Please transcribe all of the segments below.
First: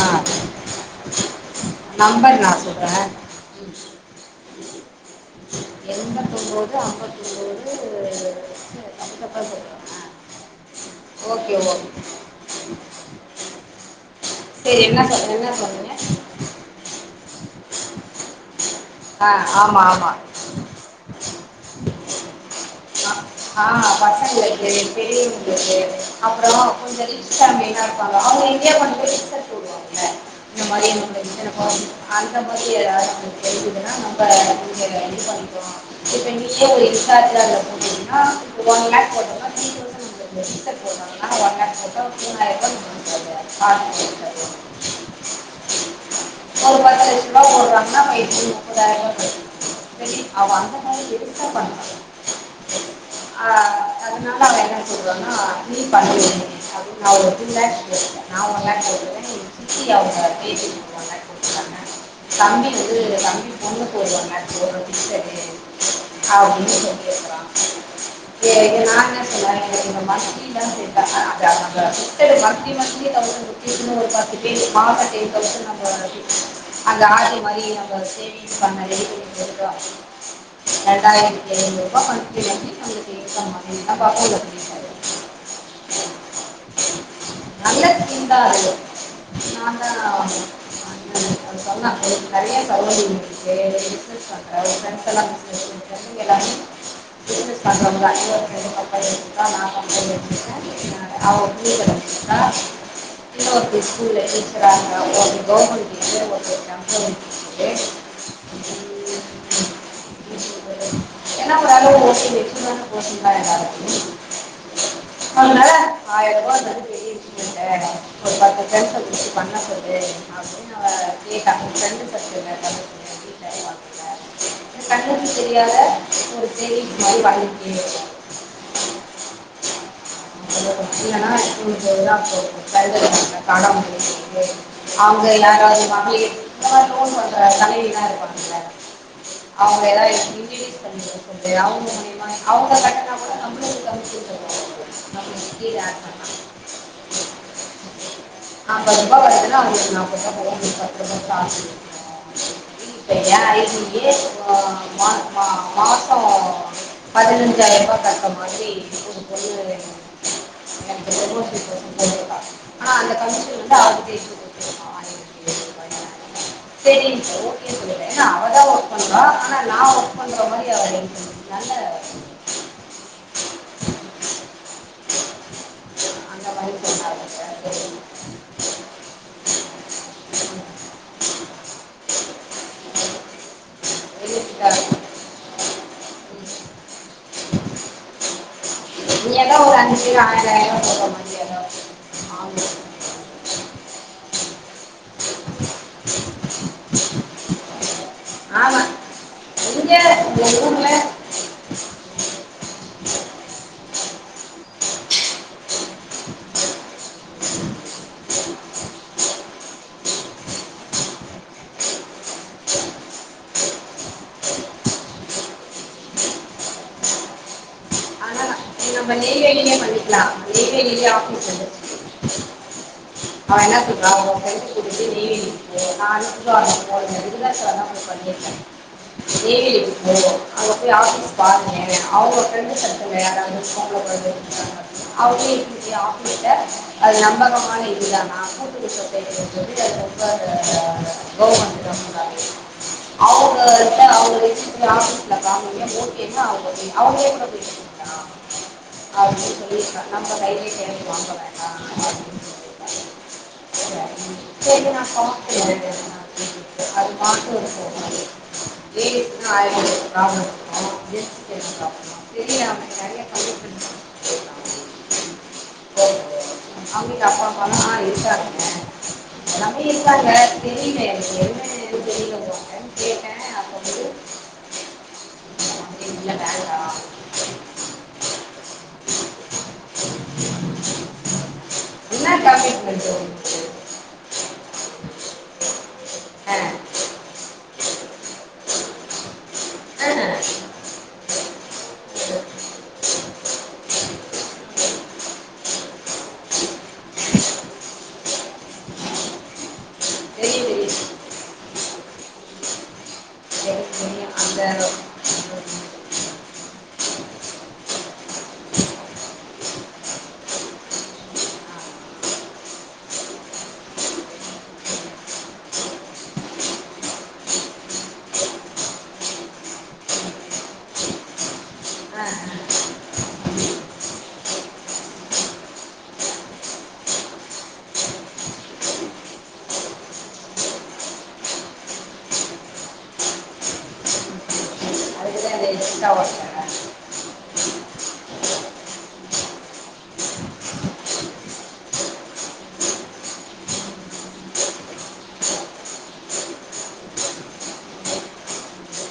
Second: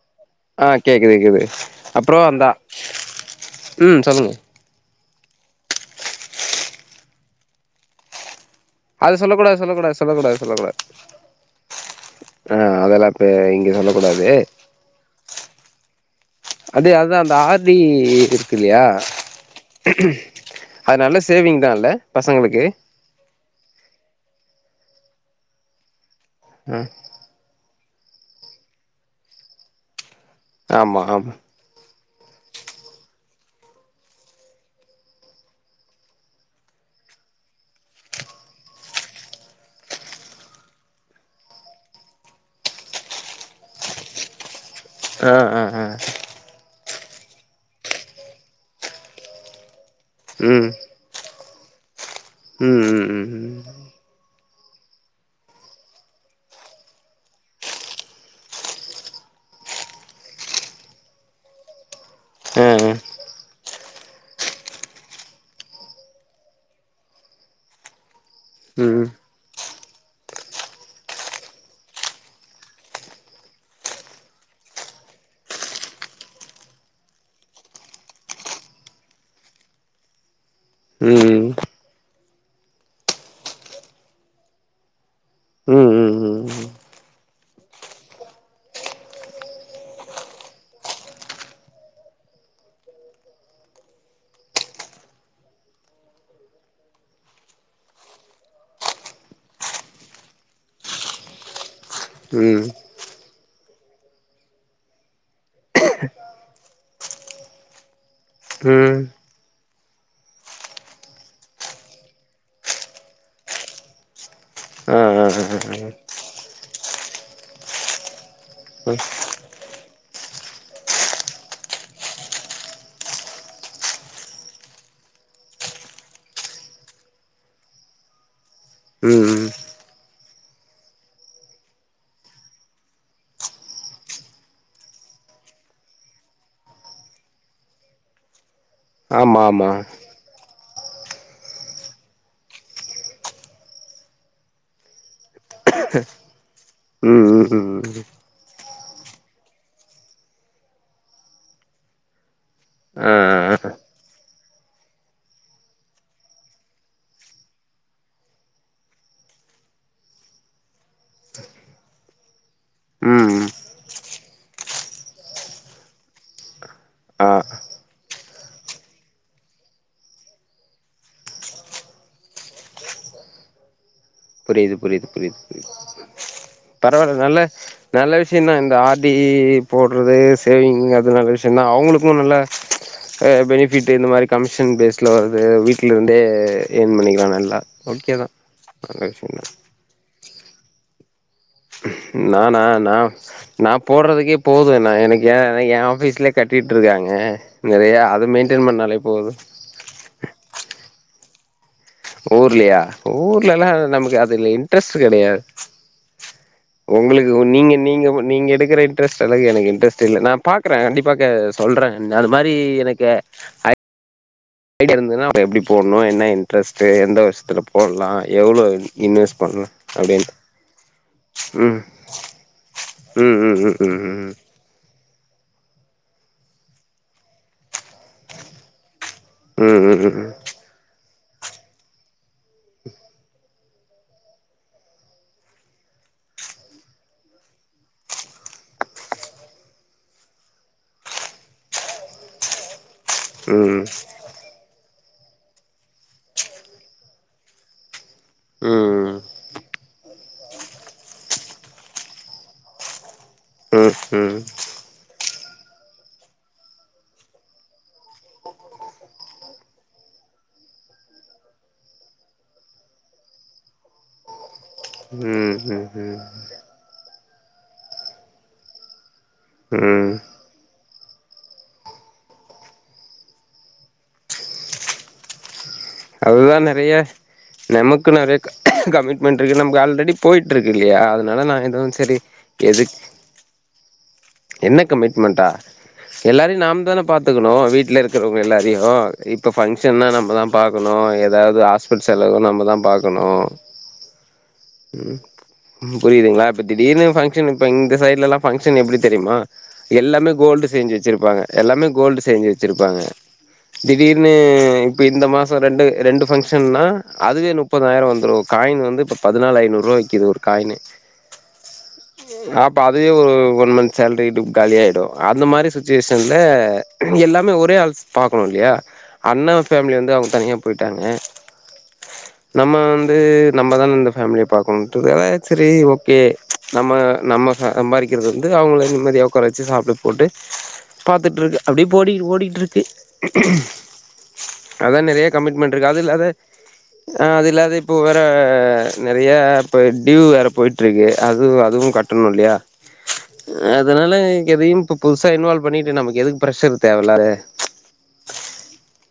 ஆ ஆஹ் கேக்குது கேக்குது அப்பறோ நம்பர் அந்த நான் சொல்கிறேன் உம் சொல்லுங்க எண்பத்து ஒன்போது ஐம்பத்து ஒன்போது அது சொல்லக்கூடாது சொல்லக்கூடாது சொல்லக்கூடாது சொல்லக்கூடாது ஓகே ஓகே ஆஹ் அதெல்லாம்ப இங்க சொல்லக்கூடாது சரி என்ன சொன்னா என்ன சொன்னிங்க அதே அதுதான் அந்த ஆர்டடி இருக்கு இல்லையா ஆ ஆமாம் ஆமாம் அது நல்ல சேவிங் தான் இல்ல பசங்களுக்கு எனக்கு தெரியுங்க தேனு அப்புறமா ஆ கொஞ்ச ரிஸ்டா மீனா அமைதியா கொண்டு போய் டேஸ்டா சுடுவாங்கல்ல இந்தமாரி ஆமா ஆமா எனக்கு [inaudible] அந்த மாதிரி எதும் தெரி்சுதுன்னா நம்ம கொஞ்ச இது பண்ணிக்கோம் இப்ப நீயே ஒரு ரீசார்ஜ் போனீங்கன்னா ஒன் யர் போட்டா த்ரீ தொசண்ட்ச் வந்துருது ஆனா ஒன் யர் போட்டால் மூனாயிரம் ரூபாய் வரும் ஆ ஆஹ் ஆஹ் ஆஹ் [unintelligible] அவ ம் அந்த மாரி இருந் என்ன பண்றது ம் ம் ம் அதனால அவ என்ன சொல்வான்னா நீ பண்ண அப்படின்னு நான் த்ரீ பாக்ஸ் போட்டுட்ட நான் ஒன் லாக் போட்டு இருக்கேன் எங்க சித்தி அவங்க பேத்திக்கு ஒன் லாக் போட்டு இருக்காங்க ஆ தம்பி ஆ வந்து தம்பி பொண்ணுக்கு ஒரு ஒன் லாக் போட்டு இருக்கா ஃபிக்ஸ் எடுக்க முடியாது அப்படின்னு சொல்லி இருக்கான் ம் ம் ம் நான் என்ன சொன்னேன்னா ஒரு பத்து பேர் மாச நம்ம அந்த ஆடி மாதிரி நம்ம சேவிங் பண்ண இரண்டாயிரத்தி ம் எழுபது ரூபாய் நம்ம இருக்கப்பா ம் ம் நல்ல தீந்தாக இருக்கும் நான் சொன்னாங்க நிறைய சகல இருக்கு பிஸ்னஸ் பண்ணுறன் ஃப்ரெண்ட்ஸ் எல்லாம் பிஸ்னஸ் பண்ணே நீங்கள் எல்லாமே பிஸ்னஸ் பண்ணுறவங்க அர் கனி எ தான் நான் கம்பெனி வச்சிருக்கேன் ந அவன் ம் இன்னொருதவங்க ஸ்கூல்ல டீச்சரா இருந்தாங்க கவர்மெண்ட் ஸ்கூல் ஆ ஆ ஆ [unintelligible] ஒரு பத்து ஃப்ரெண்ட்ஸ் கூப்பிட்டு பண்ண சொல்லு அப்படின்னு கேட்டா கண்ணுக்குத் தெரியாத ம் ம் இல்லனா எல்லாம் போட்டு அவங்க எல்லாராவது வாங்கி இந்த மாதிரி லோன் வாங்குற தளைவி எல்லா இருப்பாகள ஆமா ஆமா அவங்கள எதாவது கிண்டி அவுங்க [inaudible] [inaudible] [inaudible] ம் ம் ம் ஐம்பது ரூபாய் வரதுன்ன அவங்களுக்கு நாப்பது போவு பத்து ரூபாய ஆ இப்ப ஆ ஏ மாசம் பதினஞ்சாயிரம் ரூபாய் கட்ர மாதிரி சொண்ண எனக்கு பொ ஆனா அந்த ம் கந்து ஆ சஓ ஏன்னா அவதான் ஒர்க் பண்றான் ஆனா நான் ஒர்க் பண்ற மாதிரி அவ நல்ல புரிது புரிது புரிது புரிது அந்த மாதிரி பரவாயல சொன்னாங்க நல்ல சார் சரி நல்ல விஷயம்தான் இந்த ஆர்டி போடுறது சேவிங் அது நல்ல விஷயம்தான் அவங்களுக்கும் நல்ல பெனிபிட் இந்த மாதிரி கமிஷன் வெளியிட்டாரு பேஸ்ல வருது வீட்டுல இருந்தே ஏன் பண்ணிக்கலாம் நல்லா ஓகேதான் நல்ல விஷயம்தான் ஏதோ ஒரு அஞ்சு பேர் ஆயிரம் போடுற மாதிரி ஏதோ நானா ஆமா நான் நான் போடுறதுக்கே போதும் எனக்கு ஏ என் ஆபீஸ்லயே கட்டிட்டு இருக்காங்க நிறைய அது மெயின்டென் ஆமா பண்ணாலே போதும் இங்க இந்த ஊர்ல ஊர்லையா ஊர்ல எல்லாம் நமக்கு அதுல இன்ட்ரெஸ்ட் கிடையாது உங்களுக்கு நீங்க நீங்க நீங்க எடுக்கிற இன்ட்ரெஸ்ட் அளவுக்கு எனக்கு இன்ட்ரெஸ்ட் நான் பாக்குறேன் கண்டிப்பா சொல்றேன் அது மாதிரி எனக்கு ஜோடியா இருந்ததுன்னா எப்படி போடணும் என்ன இன்ட்ரெஸ்ட் எந்த விருஸயத்துல போடலாம் ஆனா எவ்வளவு நம்ம நேய்வேளிலையே பன்னிக்கள நெய்வேலி ஆபீஸ் இருக்கு ம் ம் ம் அவன் என்ன சொல்றா ம் உன் ப்ரெண்ட் [unintelligible] பண்ணிருக்கேன் ம் ம் ம் நேய்வெளி ம் ம் ம் ம் ம் ம் அங்க போய் ஆபீஸ் பாருங்க உங்க பிரெண்ட்ஸ் சர்க்கிள் யாராவது அவ்ளோ பெரிய ஆபீஸ்ல அது நம்பகமான இதுதான் நான் கூட்டுக்கது ரொம்ப கவர்மெண்ட் எம்ப்ளாய் அவங்ககிட்ட அவங்க வாங்கினது மூணு பேரு [unintelligible] அவங்க டீமா அப்படின்னு சொல்லிருக்காங்க நம்ம கையிலே கேட்டு வாங்கல [unintelligible] கேக்க மாட்டோம் அது மா போ தெரியாம நறைய [unintelligible] [unintelligible] உம் உம் உம் ஆஹ் இருக்குறாங்க நம்பி ம் ம் இருக்குறாங்க தெரியலயே எதுவுமே எனக்கு தெரியலனுறாங்க கேட்டேன் அது வந்து அப்படி இல்லை அதுதான் நெறைய வேண்டாம் நமக்கு நெறைய கமிட்மெண்ட் இருக்கு நமக்கு ஆல்ரெடி போயிட்டு இருக்கு இல்லையா அதனால நான் எதும் செரி என்ன எது கமிட்மெண்ட் உங்களுக்கு என்ன கமிட்மெண்ட்டா ஆ எல்லாரையும் நாம தானே பாத்துக்கணும் வீட்ல இருக்கிறவுங்க எல்லாரையும் இப்ப ஆ. பங்க்ஷன்னா நம்மதான் பாக்கணும் ஏதாவது ஹாஸ்பிடல் செலவு நம்ம தான் பாக் னும் புரியுதுங்களா இப்ப திடீர்னு பங்ஷன் வைப்பாங்க இந்த சைடுடெலாம் பங்ஷன் எப்டி தெரியுமா எல்லாமே தெரியும் கோல்டு செஞ்சு தெரியும் வச்சுருப்பாங்க எல்லாமே கோல்டு செஞ்சு வச்சுருப்பாங்க எனக்கு திடீர்னு தெரியும் அந்த இப்ப இந்த மாசம் ரெண்டு ரெண்டு பங்ஷன்னா அதுவே முப்பதாயிரம் வந்துரும் ஒரு காயின் வந்து பதினாலு ஐநூறுபா விக்குது ஒரு காயினே அப்ப அதே ஒன் மன்த் சேல்ரிடு காலியாகிடும் அந்த மாரி சுச்சுவேஷன்ல எல்லாமே ஒரே ஆள் பார்க்கணும் இல்லையா அண்ணன் ஃபேமிலி வந்து அவுங்க தனியா போயிட்டாங்க ஆ ஆ நம்ம வந்து நம்ம தான் இந்த ஃபேமிலிய பாக்கணும்ட்டு செரி ஓகே நம்ம நம்ம சம்பாதிக்கிறது வந்து அவுங்க இந்த மாரி உக்கார வச்சு சாப்பாடு போட்டு பாத்துட்டு இருக்கு அப்டியே ஓடிட்டு இருக்கு அதான் நெறைய அதுக்கு தான் இந்த கமிட்மெண்ட் இருக்கு அது எக்ஸ்ட்ரா இல்லாத அது இல்லாத இப்போ வேற நெறைய இப்ப டியூவு வேற போயிட்டு இருக்கு அது அதுவும் கட்டணும் இல்லையா அதனால எதையும் இப்ப புதுசா இன்வால்வ் பண்ணிட்டு நமக்கு எதுக்கு ப்ரெஷர் தேவையில்லாத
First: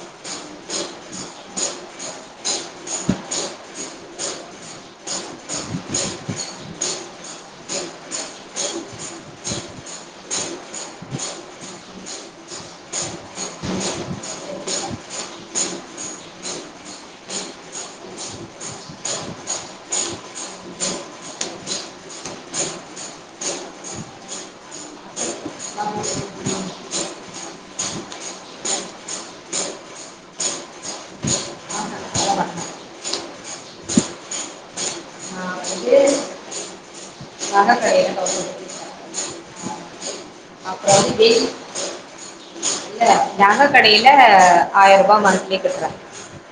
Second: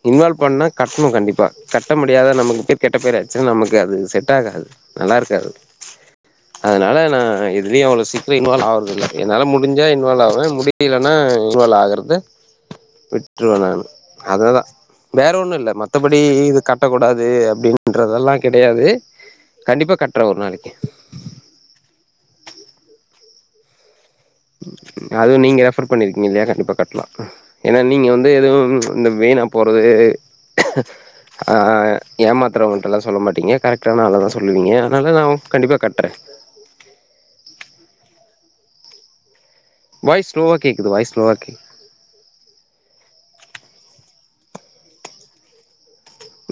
இன்வால்வ் பண்ணா கட்டணும் கண்டிப்பா கட்ட முடியாத நமக்கு பேர் கெட்ட பேராச்சுன்னா நமக்கு அது செட் ஆகாது நல்லா இருக்காது அதனால நான் எதுலையும் அவ்ளோ சீக்கிரம் இன்வால்வ் ஆவுறதில்ல என்னால முடிஞ்சா இன்வால்வ் ஆவேன் முடியலைன்னா இன்வால்வ் ஆகுறத விட்டுருவேன் நானு அததான் வேற ஒண்ணும் இல்ல மத்தபடி இது கட்டக்கூடாது அப்டின்றதெல்லாம் கிடையாது கண்டிப்பா கட்றேன் ஒரு நாளைக்கு அதுவும் நீங்க ரெஃபர் பண்ணிருக்கீங்க இல்லையா ஒர்க் கண்டிப்பா கட்டலாம் ஏன்னா நீங்க வந்து எதுவும் இந்த வீணா போறது நான் ஆஹ ஏமாத்துறவுங்க கிட்டெல்லாம் சொல்ல மாட்டீங்க கரெக்டான ஆலதான் சொல்லுவீங்க அதனால நான் கண்டிப்பா வந்து கட்றேன் நகை கடையில் வாய் ஸ்லோவ கேக்குது அப்புறம் வாய் வந்து ஸ்லோவ பேசி கேக் நக கடையில ஆயிரம் ரூபா மன்த்லி கட்றேன்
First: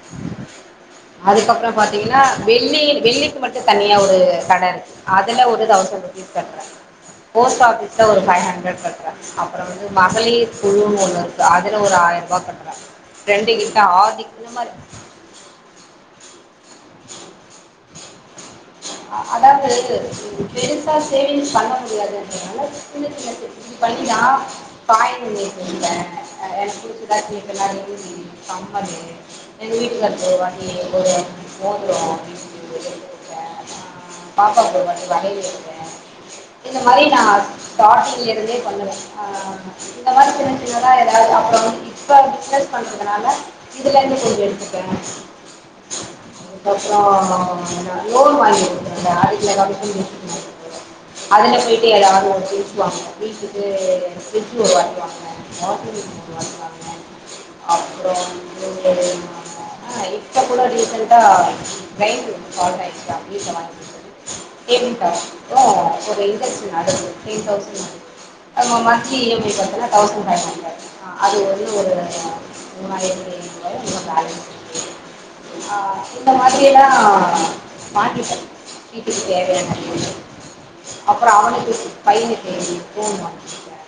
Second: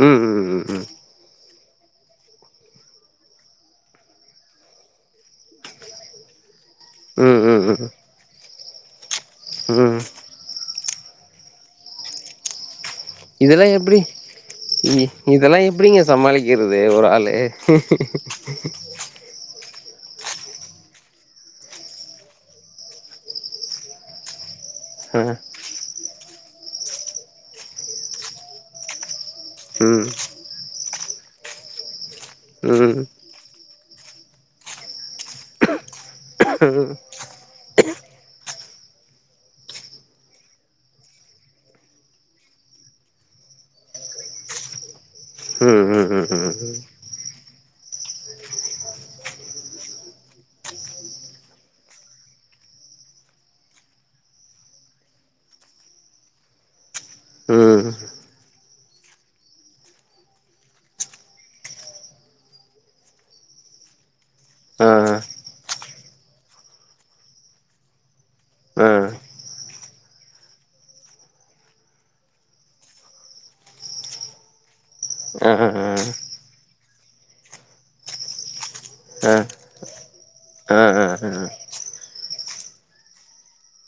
உம் உம் உம் உம் உம் அதுக்கப்புறம் பாத்தீங்கன்னா வெள்ளி வெள்ளிக்கு மட்டும் தனியா ஒரு கடை இருக்கு அதுல ஒரு தவுசன் ருபீஸ் கட்றேன் ம் போஸ்ட் ம் ம் ஆபிஸ்ல ஒரு ஃபைவ்ஹண்ட்ரெட் அப்புறம் வந்து ம் ம் மகளிர் குழுனு ஒன்னு இருக்கு அதுல ஒரு ஆயிரம் ரூபாய் கட்றேன் இதெல்லாம் எப்டி இதெல்லாம் எப்படிங்க சமாளிக்கிறது ஒரு ஆளு அதாவது பெருசா சேவிங்ஸ் பண்ண முடியாதுன்றதுனால சின்ன சின்ன சேவிங்ஸ் இது பண்ணிக்கலாம் [unintelligible] [unintelligible] ஆ எல்லாம் பூட்டி சதாத்திக்குல்லாம் இருக்கு காம்போண்டு எங்க ம் வீட்டுகாருகிட்ட வாங்கி ஒரு மோதிரம் உம் பாப்பா பேரு வந்து வகன்னு வச்சு இருக்கேன் இந்த மாரி நான் ஸ்டாட்டிங்ல இருந்தே ல்ல இந்த மாரி ஏதாவதுறம் இப்ப பிஸ் பண்றதுனால இதுல இருந்து கொஞ்சம் எடுத்துக்கன் ம் ம் ம் ம் அதுக்கப்பறம் லோன் வாங்கி ல போய வீட்டுக்கு ம் உருவா [unintelligible] வீட்ட மாிது ஆ பேமெண்ட் மட்டும் ஒரு இன்ட்ரெஸ்டன் அடுப்பு டென் தௌசண்ட் அது ஆ மந்தத்லி இ எம் ஐ பார்த்தோனா தௌசண்ட் ஃபைவ் ஹண்ட்ரட் அது வந்து ஒரு மூணாயிர ரொ பேலன்ஸ் ஆ ஆ ஆ இந்த மாதிரியல்லாம் வாங்கிட்டேன் வீட்டுக்கு தேவையான ஆ ஆ ஆ ஆ அப்பறம் அவனுக்கு பையனு தேடி ஃபோன் மாட்டக்க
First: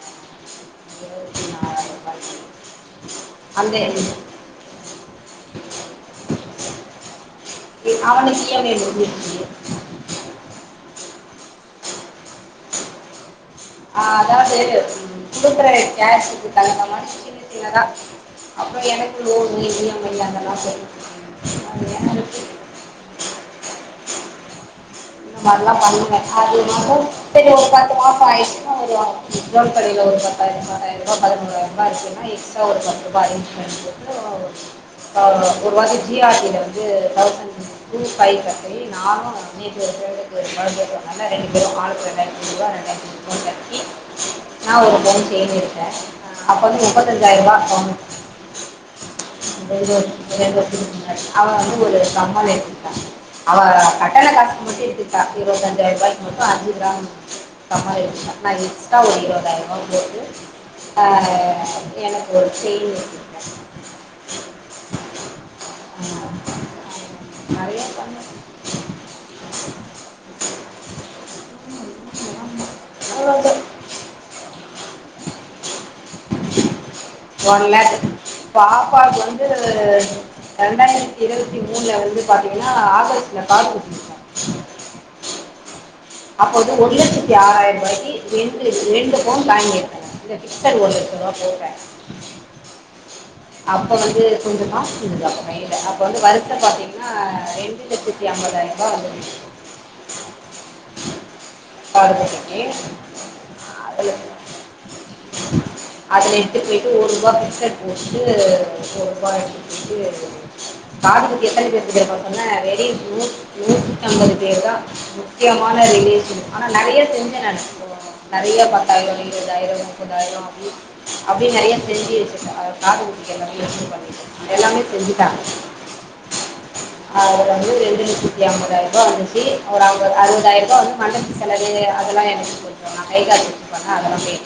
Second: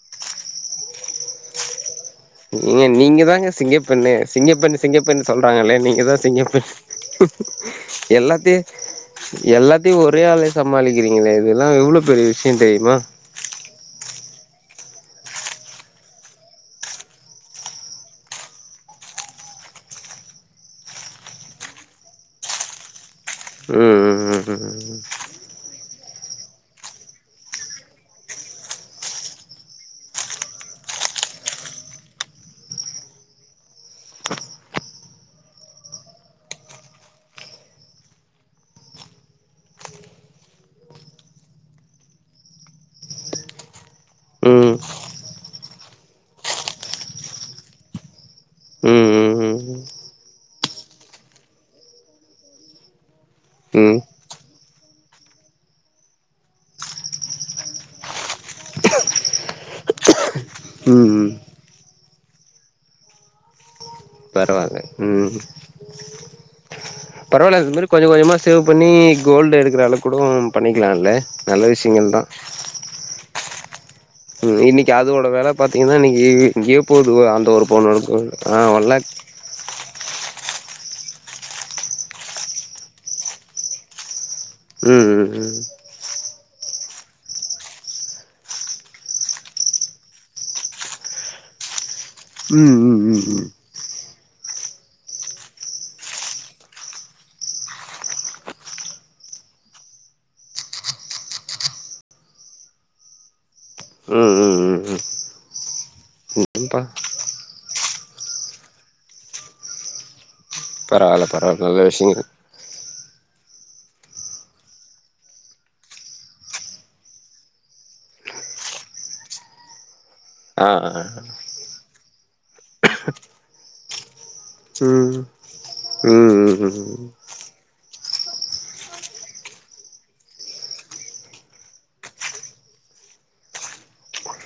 எத்தி நாலாயம் ரூபாய்க நீங்க [unintelligible] நீங்க தாங்க சிங்கப்பெண்ணே சிங்கப்பெண் சிங்கப்பெண் சொல்றாங்கல்ல நீங்க தான் சிங்கப்பெண் அவனுக்கு எல்லாத்தையு இஎம்ஐ முடிஞ்சிருச்சு எல்லாத்தையு ஒரே ஆளே சமாளிக்கிறீங்களே இது அதல்லாம் எவ்ளோ பெரிய விஷயம் தெரியுமா ஆஹ் அதாவ சரி கொடுக்குற கேஷ இருக்கு தாங்க மனுஷு சின்ன சின்னதான் அப்பறம் எனக்கு லோன் இம இல்ல அதெல்லாம் ச உம் உம் உம் அ ஒரு பத்து மாசம் ஆயச்சு எக்சாம் கடையில ஒரு பாயிரம்யிரம் ரூப பதிமூாயிரம் ரூபாய இருக்குன்னா எக்ஸ ஒரு ரூப்ச ஒரு ஜிஆசி நானும் [unintelligible] க்க ம் ம் ம் ம் முப்பத்திர ம் ம் [unintelligible] மட்டும் எடுத்துக்கிட்டா இருப்பதஞ்சயிரம் ரூபாய்க்கு மட்டும் அஞ்சு கிராம் கம்பல் எடுத்துக்கிட்டா நா எக்ஸ்ட்ரா ஓரு இருாயிரம் ரூபா போட்டு ம் ம் ஆஹ் எனக்கு ஒரு செயின் பரவால்ல பரவாயில்ல இது நிறைய மாரி கொஞ்ச பண்ணேன் கொஞ்சமா சேவ் பண்ணி கோல்டு எடுக்கிறளவு கூட பண்ணிக்கலாம்ல நல்ல விஷயங்கள் தான் அவ்வளோதான் உம் இன்னைக்கு அதோட வெல பாத் தீங்கன்னா இன்னைக்கு எங்கே போகுது அந்த ஒரு ஒன் லேக் பொவுன்க்கு ஒன் லேக் இரண்டாயிரத்தி இருபத்தி மூணுல வந்து பாத்தீங்கன்னா ஆகஸ்ட்ல காது குத்திருக்கோம் உம் உம் உம் அப்போது ஒரு லட்சத்தி ஆறாயிரம் ரூபாயிக்கு ரெண்டு ரெண்டு பவுன் வாங்கிருப்பேன் இந்த பிக்சட் ஒரு லட்சம் ரூபாய் போட்டேன் உம் உம் உம் உம் அப்போ வந்து கொஞ்சம் காசு இருந்தது அப்ப கை யில அப்ப வந்து வருச பாத்தீங்கன்னா ரெண்டு லட்சத்தி ஐம்பதாயிரம் ரூபாய் வந்து பார்மி அத ம் ம் ம் [unintelligible] அதுல ம் எடுத்து ம்பா போய்ட்டு ஒரு ரூபா பிஸேட் போட்டு ஒரு ரூபா எடுத்து போட்டு பரவால்ல காது குத்துக்கு பரவால்ல எத்தன நல்ல பேருக்கு தெரியுமா விஷயங்கள் சொன்னேன் வெறும் நூறு நூத்தம்பது பேர் தான் முக்கியமான ரிலேஷன் ஆனா நெறைய செஞ்சேன் நானு நெறைய பத்தாயிரம் இருபதாயிரம் முப்பது ஆயிரம் ஆ ஆ அப்படியே நிறைய செஞ்சிவச்ச காது குத்துக்கு எல்லாமே நிறைய பண்ணிக்கே எல்லாமே ம் செஞ்சுட்டங்க ம் ம் ம் அவர் வந்து ஏம்பாதயிருப்பா வந்துச்சு ஓரு அறுபதாயிரரூபா வந்து மண்டபத்து செலவு அதெல்லாம் எனக்கு கொடுத்துரு கை காசு வச்சு பண்ண அதெல்லாம் போய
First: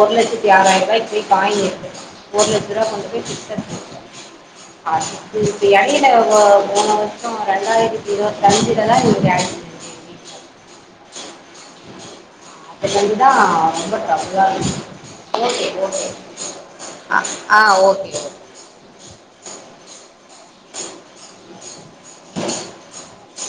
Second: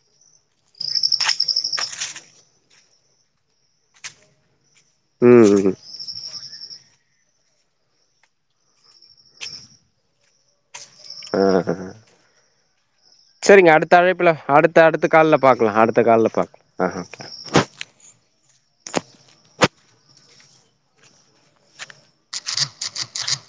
ஒரு லட்சத்தி ஆறாயபா இப்படி காயின் எடுத்தேன் ஒரு லட்சருபா கொண்டு போய் ஃபிக்ஸட் போட்டேன் அதுக்கு ம் இப்ப ம் இடையில போன வருஷம் ரெண்டாயிரத்தி இருபத்தஞ்சுல லா இவரு ஆ ஆ [unintelligible] ரெண்டு தான் சரிங்க அடுத்த அழைப்புல ரெம்பகவலையா இருக்கு அடுத்த அடுத்த கால்ல ஓகே பாக்கலா அடுத்த ஓகே கால்ல பாக்கலா ஓகே ஆ ஆ ஓகே ஓகே [unintelligible]